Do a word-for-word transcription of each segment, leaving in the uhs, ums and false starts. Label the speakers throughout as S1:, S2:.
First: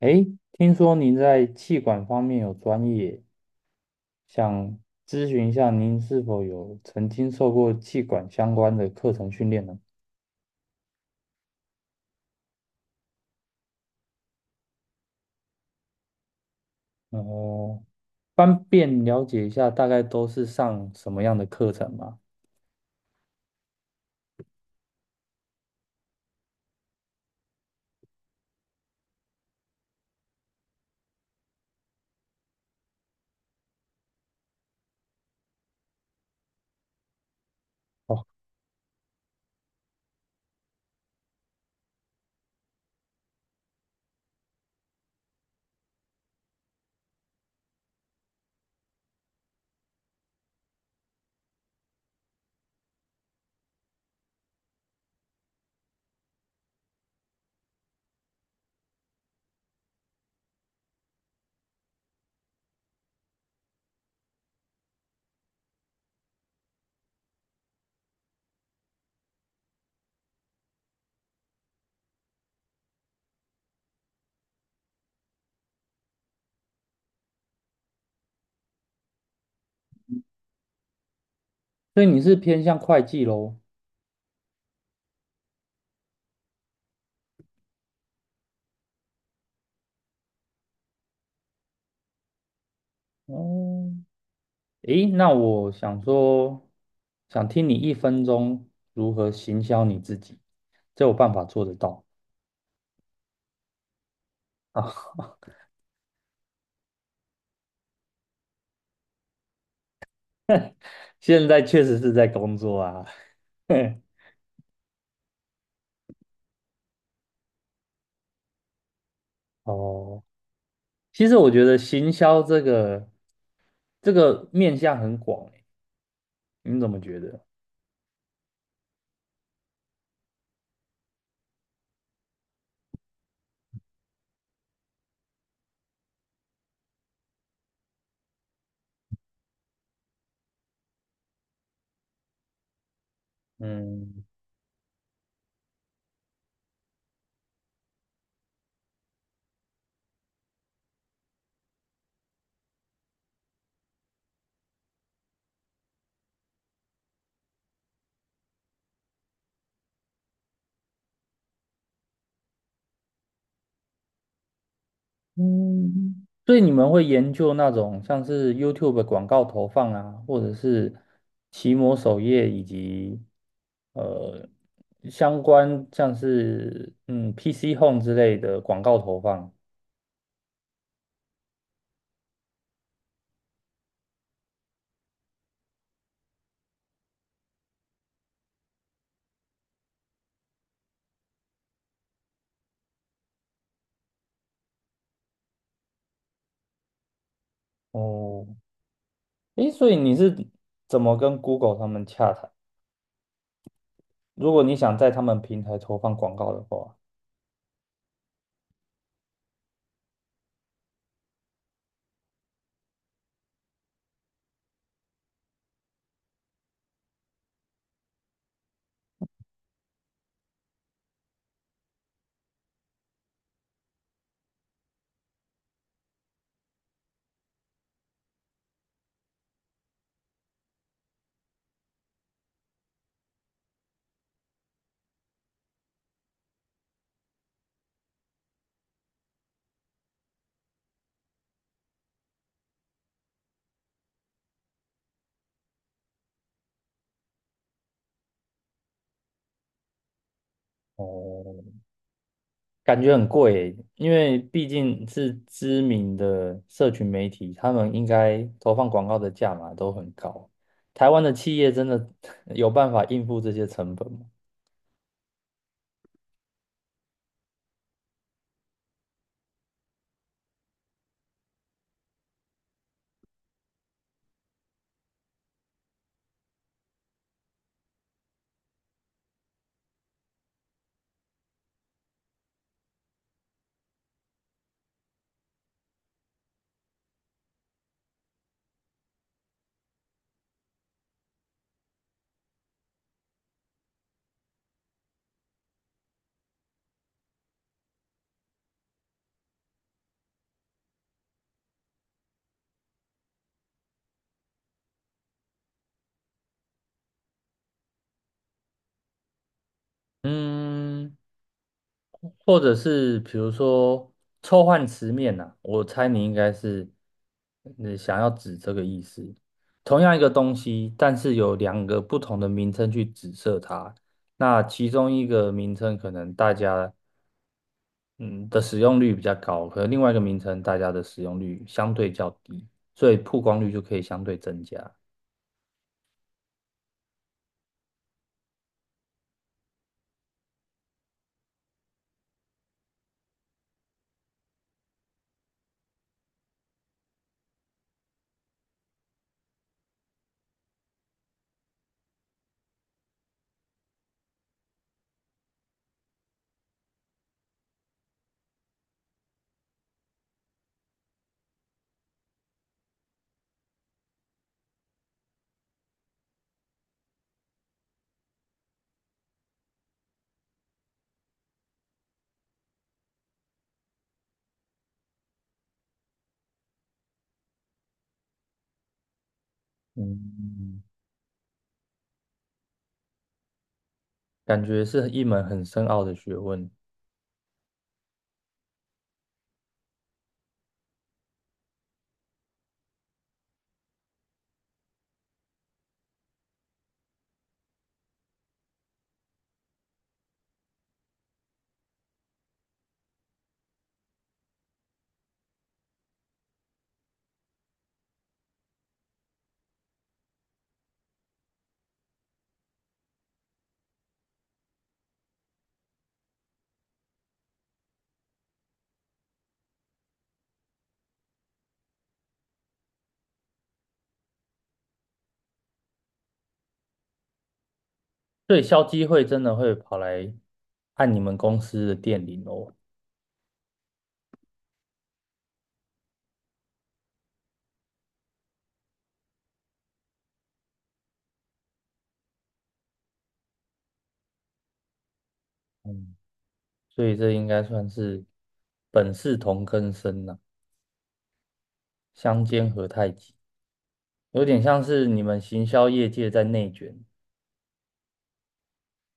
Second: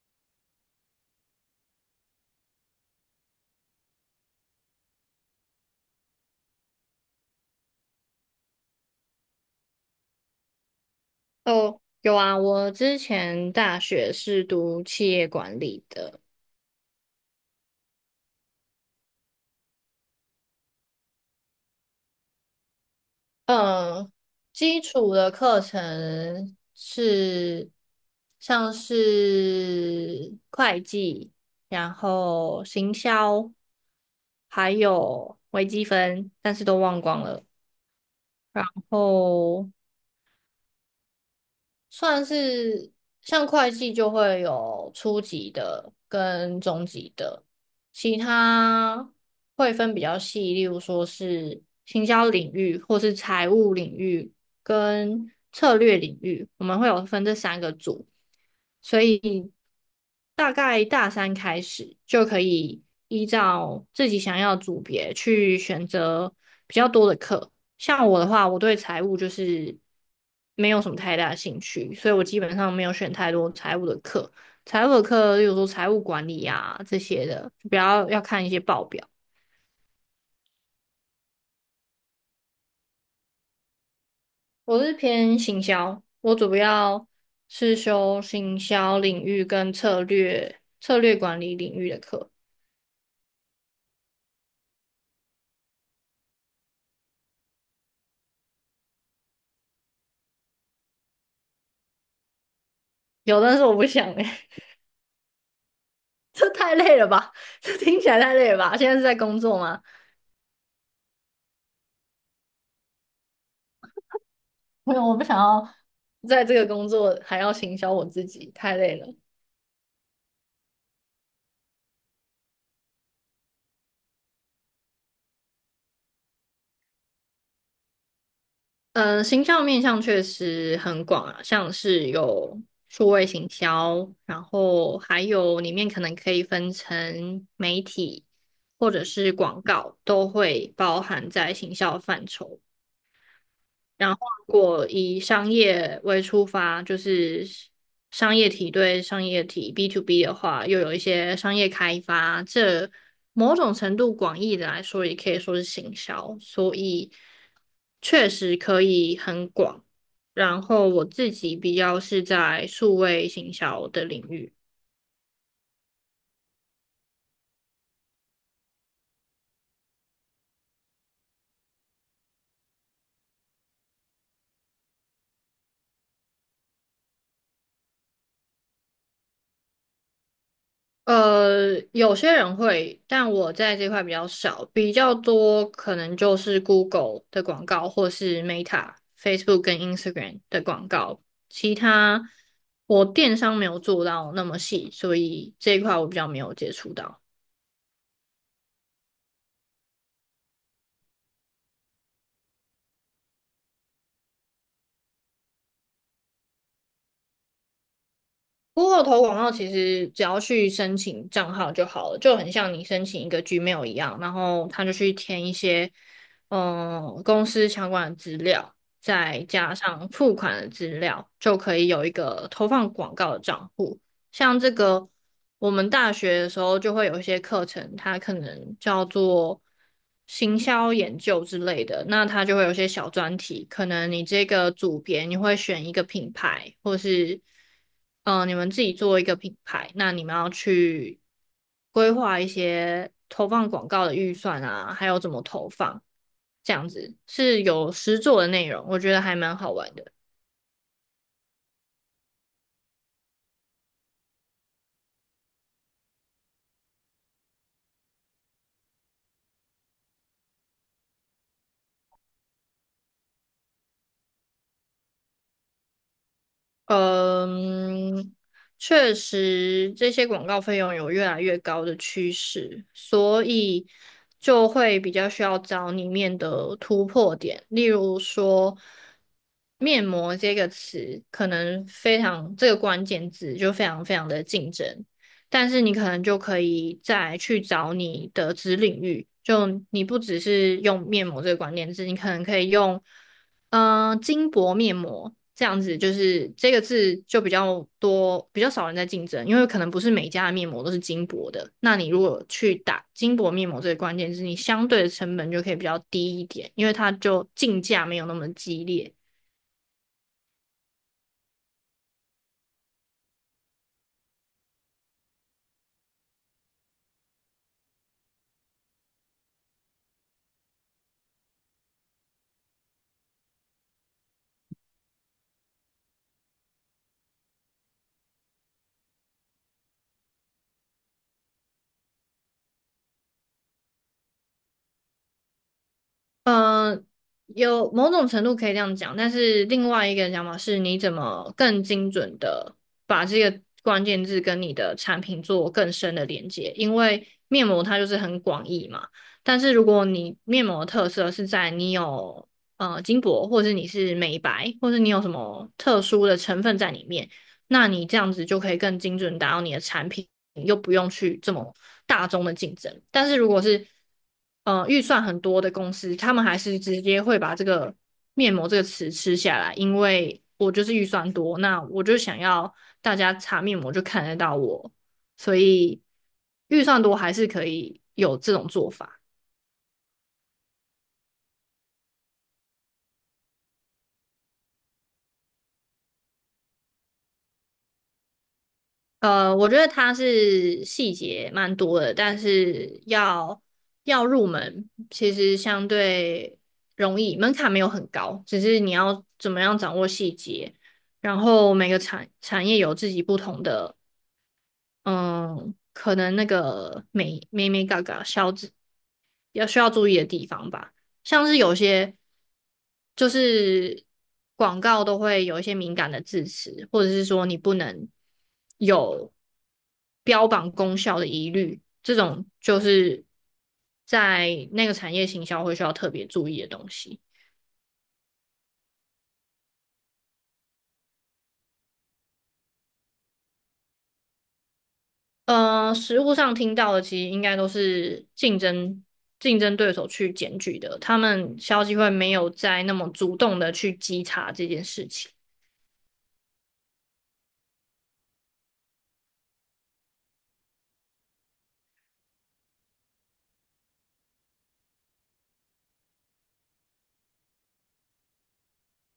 S1: 诶，听说您在气管方面有专业，想咨询一下您是否有曾经受过气管相关的课程训练呢？
S2: 哦，有啊，我之前大学是读企业管理的，
S1: 哦，方便了解一下大概都是上什么样的课程吗？
S2: 嗯，基础的课程是像是会计，然后行销，还有微积分，但是都忘光了。
S1: 哦，
S2: 然后算是像会计就会有初级的跟中级的，其他会分比较细，例如说是行销领域或是财务领域跟策略领域，我们会有分这三个组，所以大概大三开始就可以依照自己想要的组别去选择比较多的课。像我的话，我对财务就是没有什么太大的兴趣，所以我基本上没有选太多财务的课。财务的课，例如说财务管理啊这些的，就比较要看一些报表。
S1: 所以你是偏向会计喽？
S2: 我是偏行销，我主要是修行销领域跟策略、策略管理领域的课。
S1: 哦，诶，那我想说，想听你一分钟如何行销你自己，这有办法做得到
S2: 有，但是我不想哎、
S1: 啊？
S2: 这太累了吧？这听起来太累了吧？现在是在工作吗？
S1: 现在确实是在工作啊。
S2: 没有，我不想要在这个工作还要行销我自己，太累了。
S1: 哦，其实我觉得行销这个这个面向很广欸，你怎么觉得？
S2: 嗯，行销面向确实很广啊，像是有数位行销，然后还有里面可能可以分成媒体或者是广告，都会包含在行销范畴。然后，
S1: 嗯，
S2: 如果以商业为出发，就是商业体对商业体 B to B 的话，又有一些商业开发，这某种程度广义的来说，也可以说是行销，所以确实可以很广。然后我自己比较是在数位行销的领域。
S1: 所以你们会研究那种像是 YouTube 的广告投放啊，或者是奇摩首页以及呃相关像是嗯 P C Home 之类的广告投放。
S2: 呃，有些人会，但我在这块比较少，比较多可能就是 Google 的广告，或是 Meta、Facebook 跟 Instagram 的广告。其他我电商没有做到那么细，所以这一块我比较没有接触到。
S1: 哦，诶，所以你是怎么跟 Google 他们洽谈？如果你想在他们平台投放广告的话，
S2: 不过投广告其实只要去申请账号就好了，就很像你申请一个 Gmail 一样，然后他就去填一些嗯、呃公司相关的资料，再加上付款的资料，就可以有一个投放广告的账户。像这个，我们大学的时候就会有一些课程，它可能叫做行销研究之类的，那它就会有一些小专题，可能你这个组别你会选一个品牌，或是嗯、呃你们自己做一个品牌，那你们要去规划一些投放广告的预算啊，还有怎么投放，这样子是有实作的内容，我觉得还蛮好玩的。
S1: 哦，感觉很贵欸因为毕竟是知名的社群媒体，他们应该投放广告的价码都很高。台湾的企业真的 有办法应付这些成本吗？
S2: 嗯，确实，这些广告费用有越来越高的趋势，所以就会比较需要找里面的突破点。例如说，面膜这个词，可能非常这个关键字就非常非常的竞争，但是你可能就可以再去找你的子领域，就你不只是用面膜这个关键字，你可能可以用呃金箔面膜这样子，就是这个字就比较多，比较少人在竞争，因为可能不是每家的面膜都是金箔的。那你如果去打金箔面膜这个关键字，你相对的成本就可以比较低一点，因为它就竞价没有那么激烈。
S1: 嗯，或者是比如说臭换词面呐、我猜你应该是呃想要指这个意思。同样一个东西，但是有两个不同的名称去指涉它，那其中一个名称可能大家嗯的使用率比较高，可能另外一个名称大家的使用率相对较低，所以曝光率就可以相对增加。
S2: 嗯，有某种程度可以这样讲，但是另外一个讲法是，你怎么更精准的把这个关键字跟你的产品做更深的连接？因为面膜它就是很广义嘛，但是如果你面膜的特色是在你有呃金箔，或是你是美白，或是你有什么特殊的成分在里面，那你这样子就可以更精准地达到你的产品。又不用去这么大众的竞争。但是如果是呃预算很多的公司，他们还是直接会把这个面膜这个词吃下来，因为我就是预算多，那我就想要大家擦面膜就看得到我，所以预算多还是可以有这种做法。
S1: 嗯，感觉是一门很深奥的学问，
S2: 呃，我觉得它是细节蛮多的，但是要要入门，其实相对容易，门槛没有很高，只是你要怎么样掌握细节，然后每个产产业有自己不同的嗯，可能那个美美美嘎嘎消脂要需要注意的地方吧，像是有些就是广告都会有一些敏感的字词，或者是说你不能有标榜功效的疑虑，这种就是在那个产业行销会需要特别注意的东西。
S1: 所以消基会真的会跑来按你们公司的电铃哦。
S2: 呃，实务上听到的其实应该都是竞争竞争对手去检举的，他们消基会没有在那么主动的去稽查这件事情。
S1: 嗯，所以这应该算是本是同根生呐、相煎何太急，有点像是你们行销业界在内卷。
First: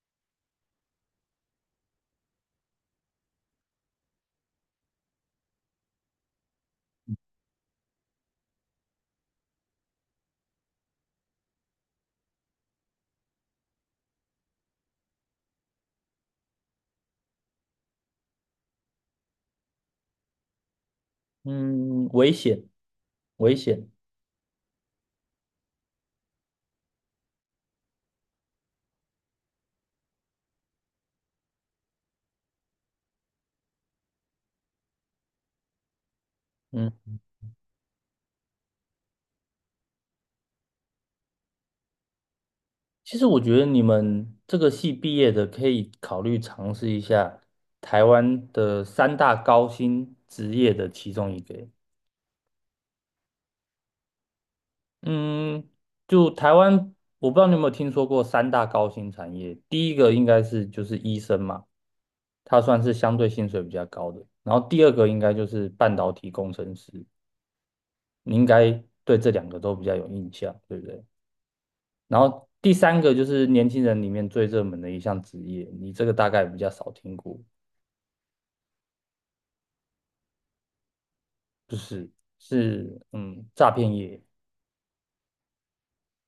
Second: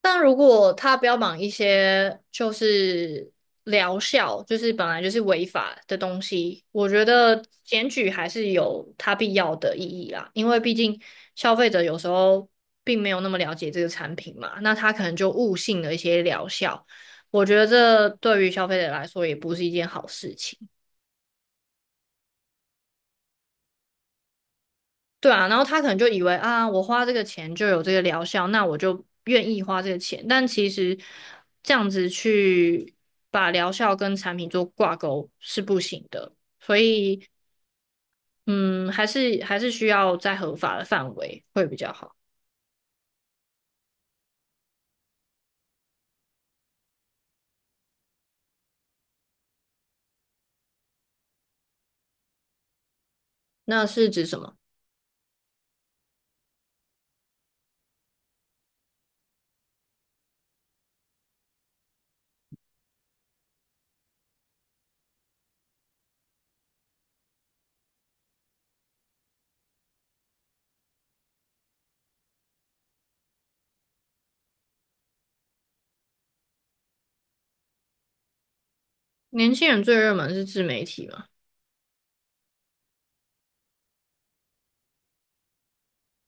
S2: 但如果他标榜一些就是疗效，就是本来就是违法的东西，我觉得检举还是有它必要的意义啦。因为毕竟消费者有时候并没有那么了解这个产品嘛，那他可能就误信了一些疗效。我觉得这对于消费者来说也不是一件好事情。
S1: 嗯，危险，危险。
S2: 对啊，然后他可能就以为啊，我花这个钱就有这个疗效，那我就愿意花这个钱。但其实这样子去把疗效跟产品做挂钩是不行的，所
S1: 嗯。
S2: 以嗯，还是还是需要在合法的范围会比较好。
S1: 其实我觉得你们这个系毕业的可以考虑尝试一下台湾的三大高薪职业的其中一个欸
S2: 那是指什么？
S1: 嗯，就台湾，我不知道你有没有听说过三大高薪产业。第一个应该是就是医生嘛，他算是相对薪水比较高的。然后第二个应该就是半导体工程师，你应该对这两个都比较有印象，对不对？然后第三个就是年轻人里面最热门的一项职业，你这个大概比较少听过。
S2: 年轻人最热门是自媒体吗？
S1: 就是是嗯，诈骗业。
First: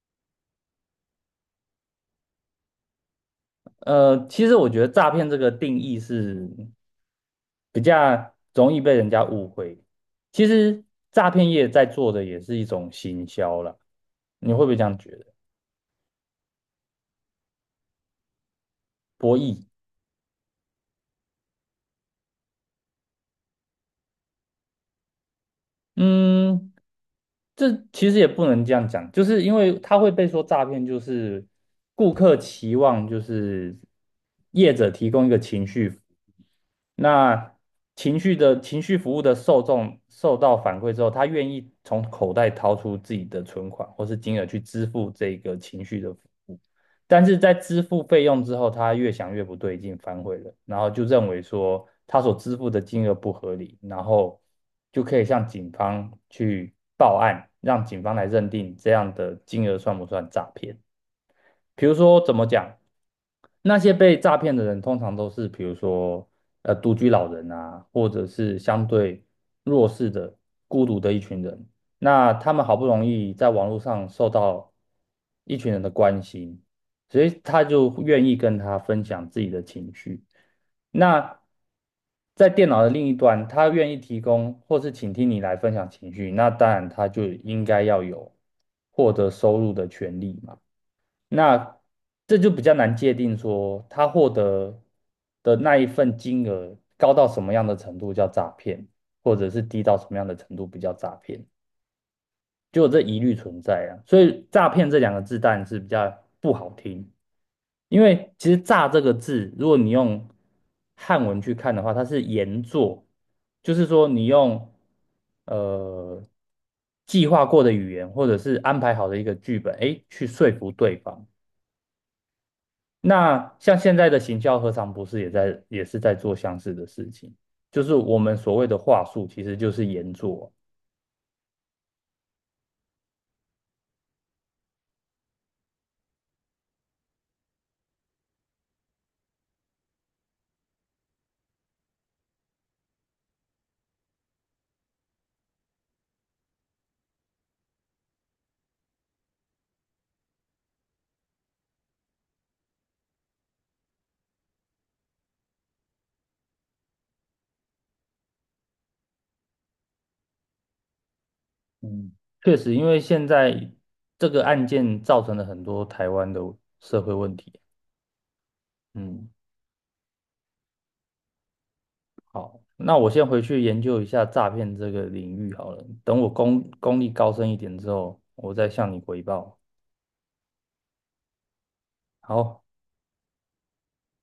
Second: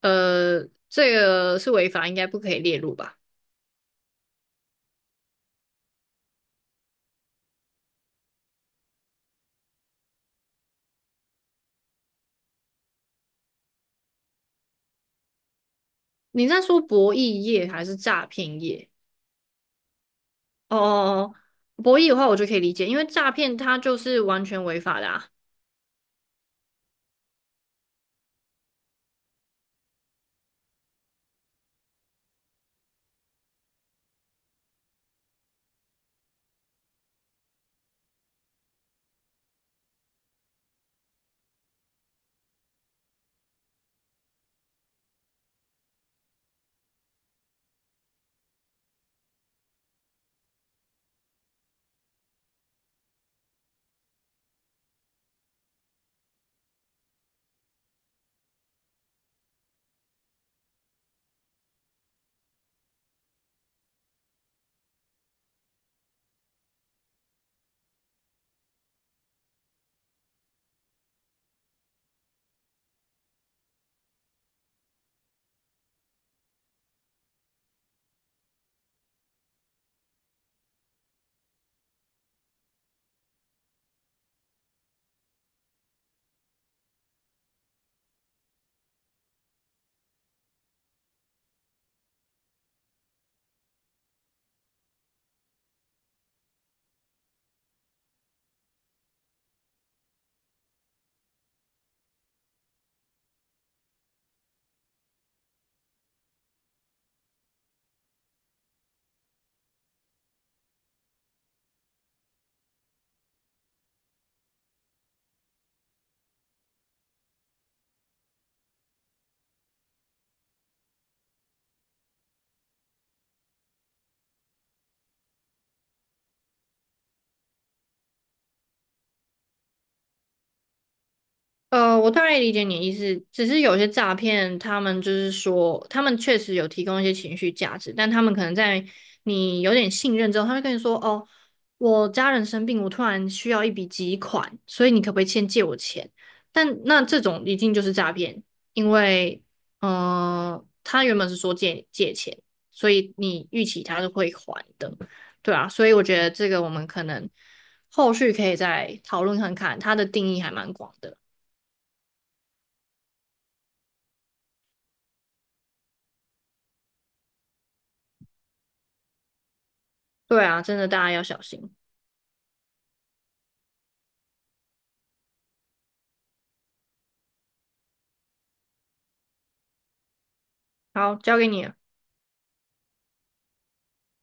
S2: 呃，这个是违法，应该不可以列入吧？
S1: 呃，其实我觉得诈骗这个定义是比较容易被人家误会。其实诈骗业在做的也是一种行销啦，你会不会这样觉得？
S2: 你在说博弈业还是诈骗业？
S1: 博弈。
S2: 哦哦哦，哦博弈的话我就可以理解，因为诈骗它就是完全违法的啊。
S1: 嗯，这其实也不能这样讲，就是因为他会被说诈骗，就是顾客期望就是业者提供一个情绪服务，那情绪的情绪服务的受众受到反馈之后，他愿意从口袋掏出自己的存款或是金额去支付这个情绪的服务。但是在支付费用之后，他越想越不对劲，反悔了，然后就认为说他所支付的金额不合理，然后就可以向警方去报案，让警方来认定这样的金额算不算诈骗。比如说怎么讲，那些被诈骗的人通常都是比如说呃独居老人啊，或者是相对弱势的、孤独的一群人。那他们好不容易在网络上受到一群人的关心，所以他就愿意跟他分享自己的情绪。那在电脑的另一端，他愿意提供或是倾听你来分享情绪，那当然他就应该要有获得收入的权利嘛。那这就比较难界定说他获得的那一份金额高到什么样的程度叫诈骗，或者是低到什么样的程度不叫诈骗，就有这疑虑存在啊。所以诈骗这两个字当然是比较不好听，因为其实“诈”这个字，如果你用汉文去看的话，它是言作，就是说你用呃计划过的语言或者是安排好的一个剧本，哎，去说服对方。那像现在的行销何尝不是也在也是在做相似的事情？就是我们所谓的话术，其实就是言做。
S2: 呃，我大概理解你的意思，只是有些诈骗，他们就是说，他们确实有提供一些情绪价值，但他们可能在你有点信任之后，他会跟你说：“哦，我家人生病，我突然需要一笔急款，所以你可不可以先借我钱？”但那这种一定就是诈骗，因为，呃，他原本是说借借钱，所以你预期他是会还的，对啊，所以我觉得这个我们可能后续可以再讨论看看，它的定义还蛮广的。
S1: 嗯，确实，因为现在这个案件造成了很多台湾的社会问题。嗯，
S2: 对啊，真的大家要小心。
S1: 好，那我先回去研究一下诈骗这个领域好了。等我功功力高深一点之后，我再向你回报。
S2: 好，交给你了。
S1: 好。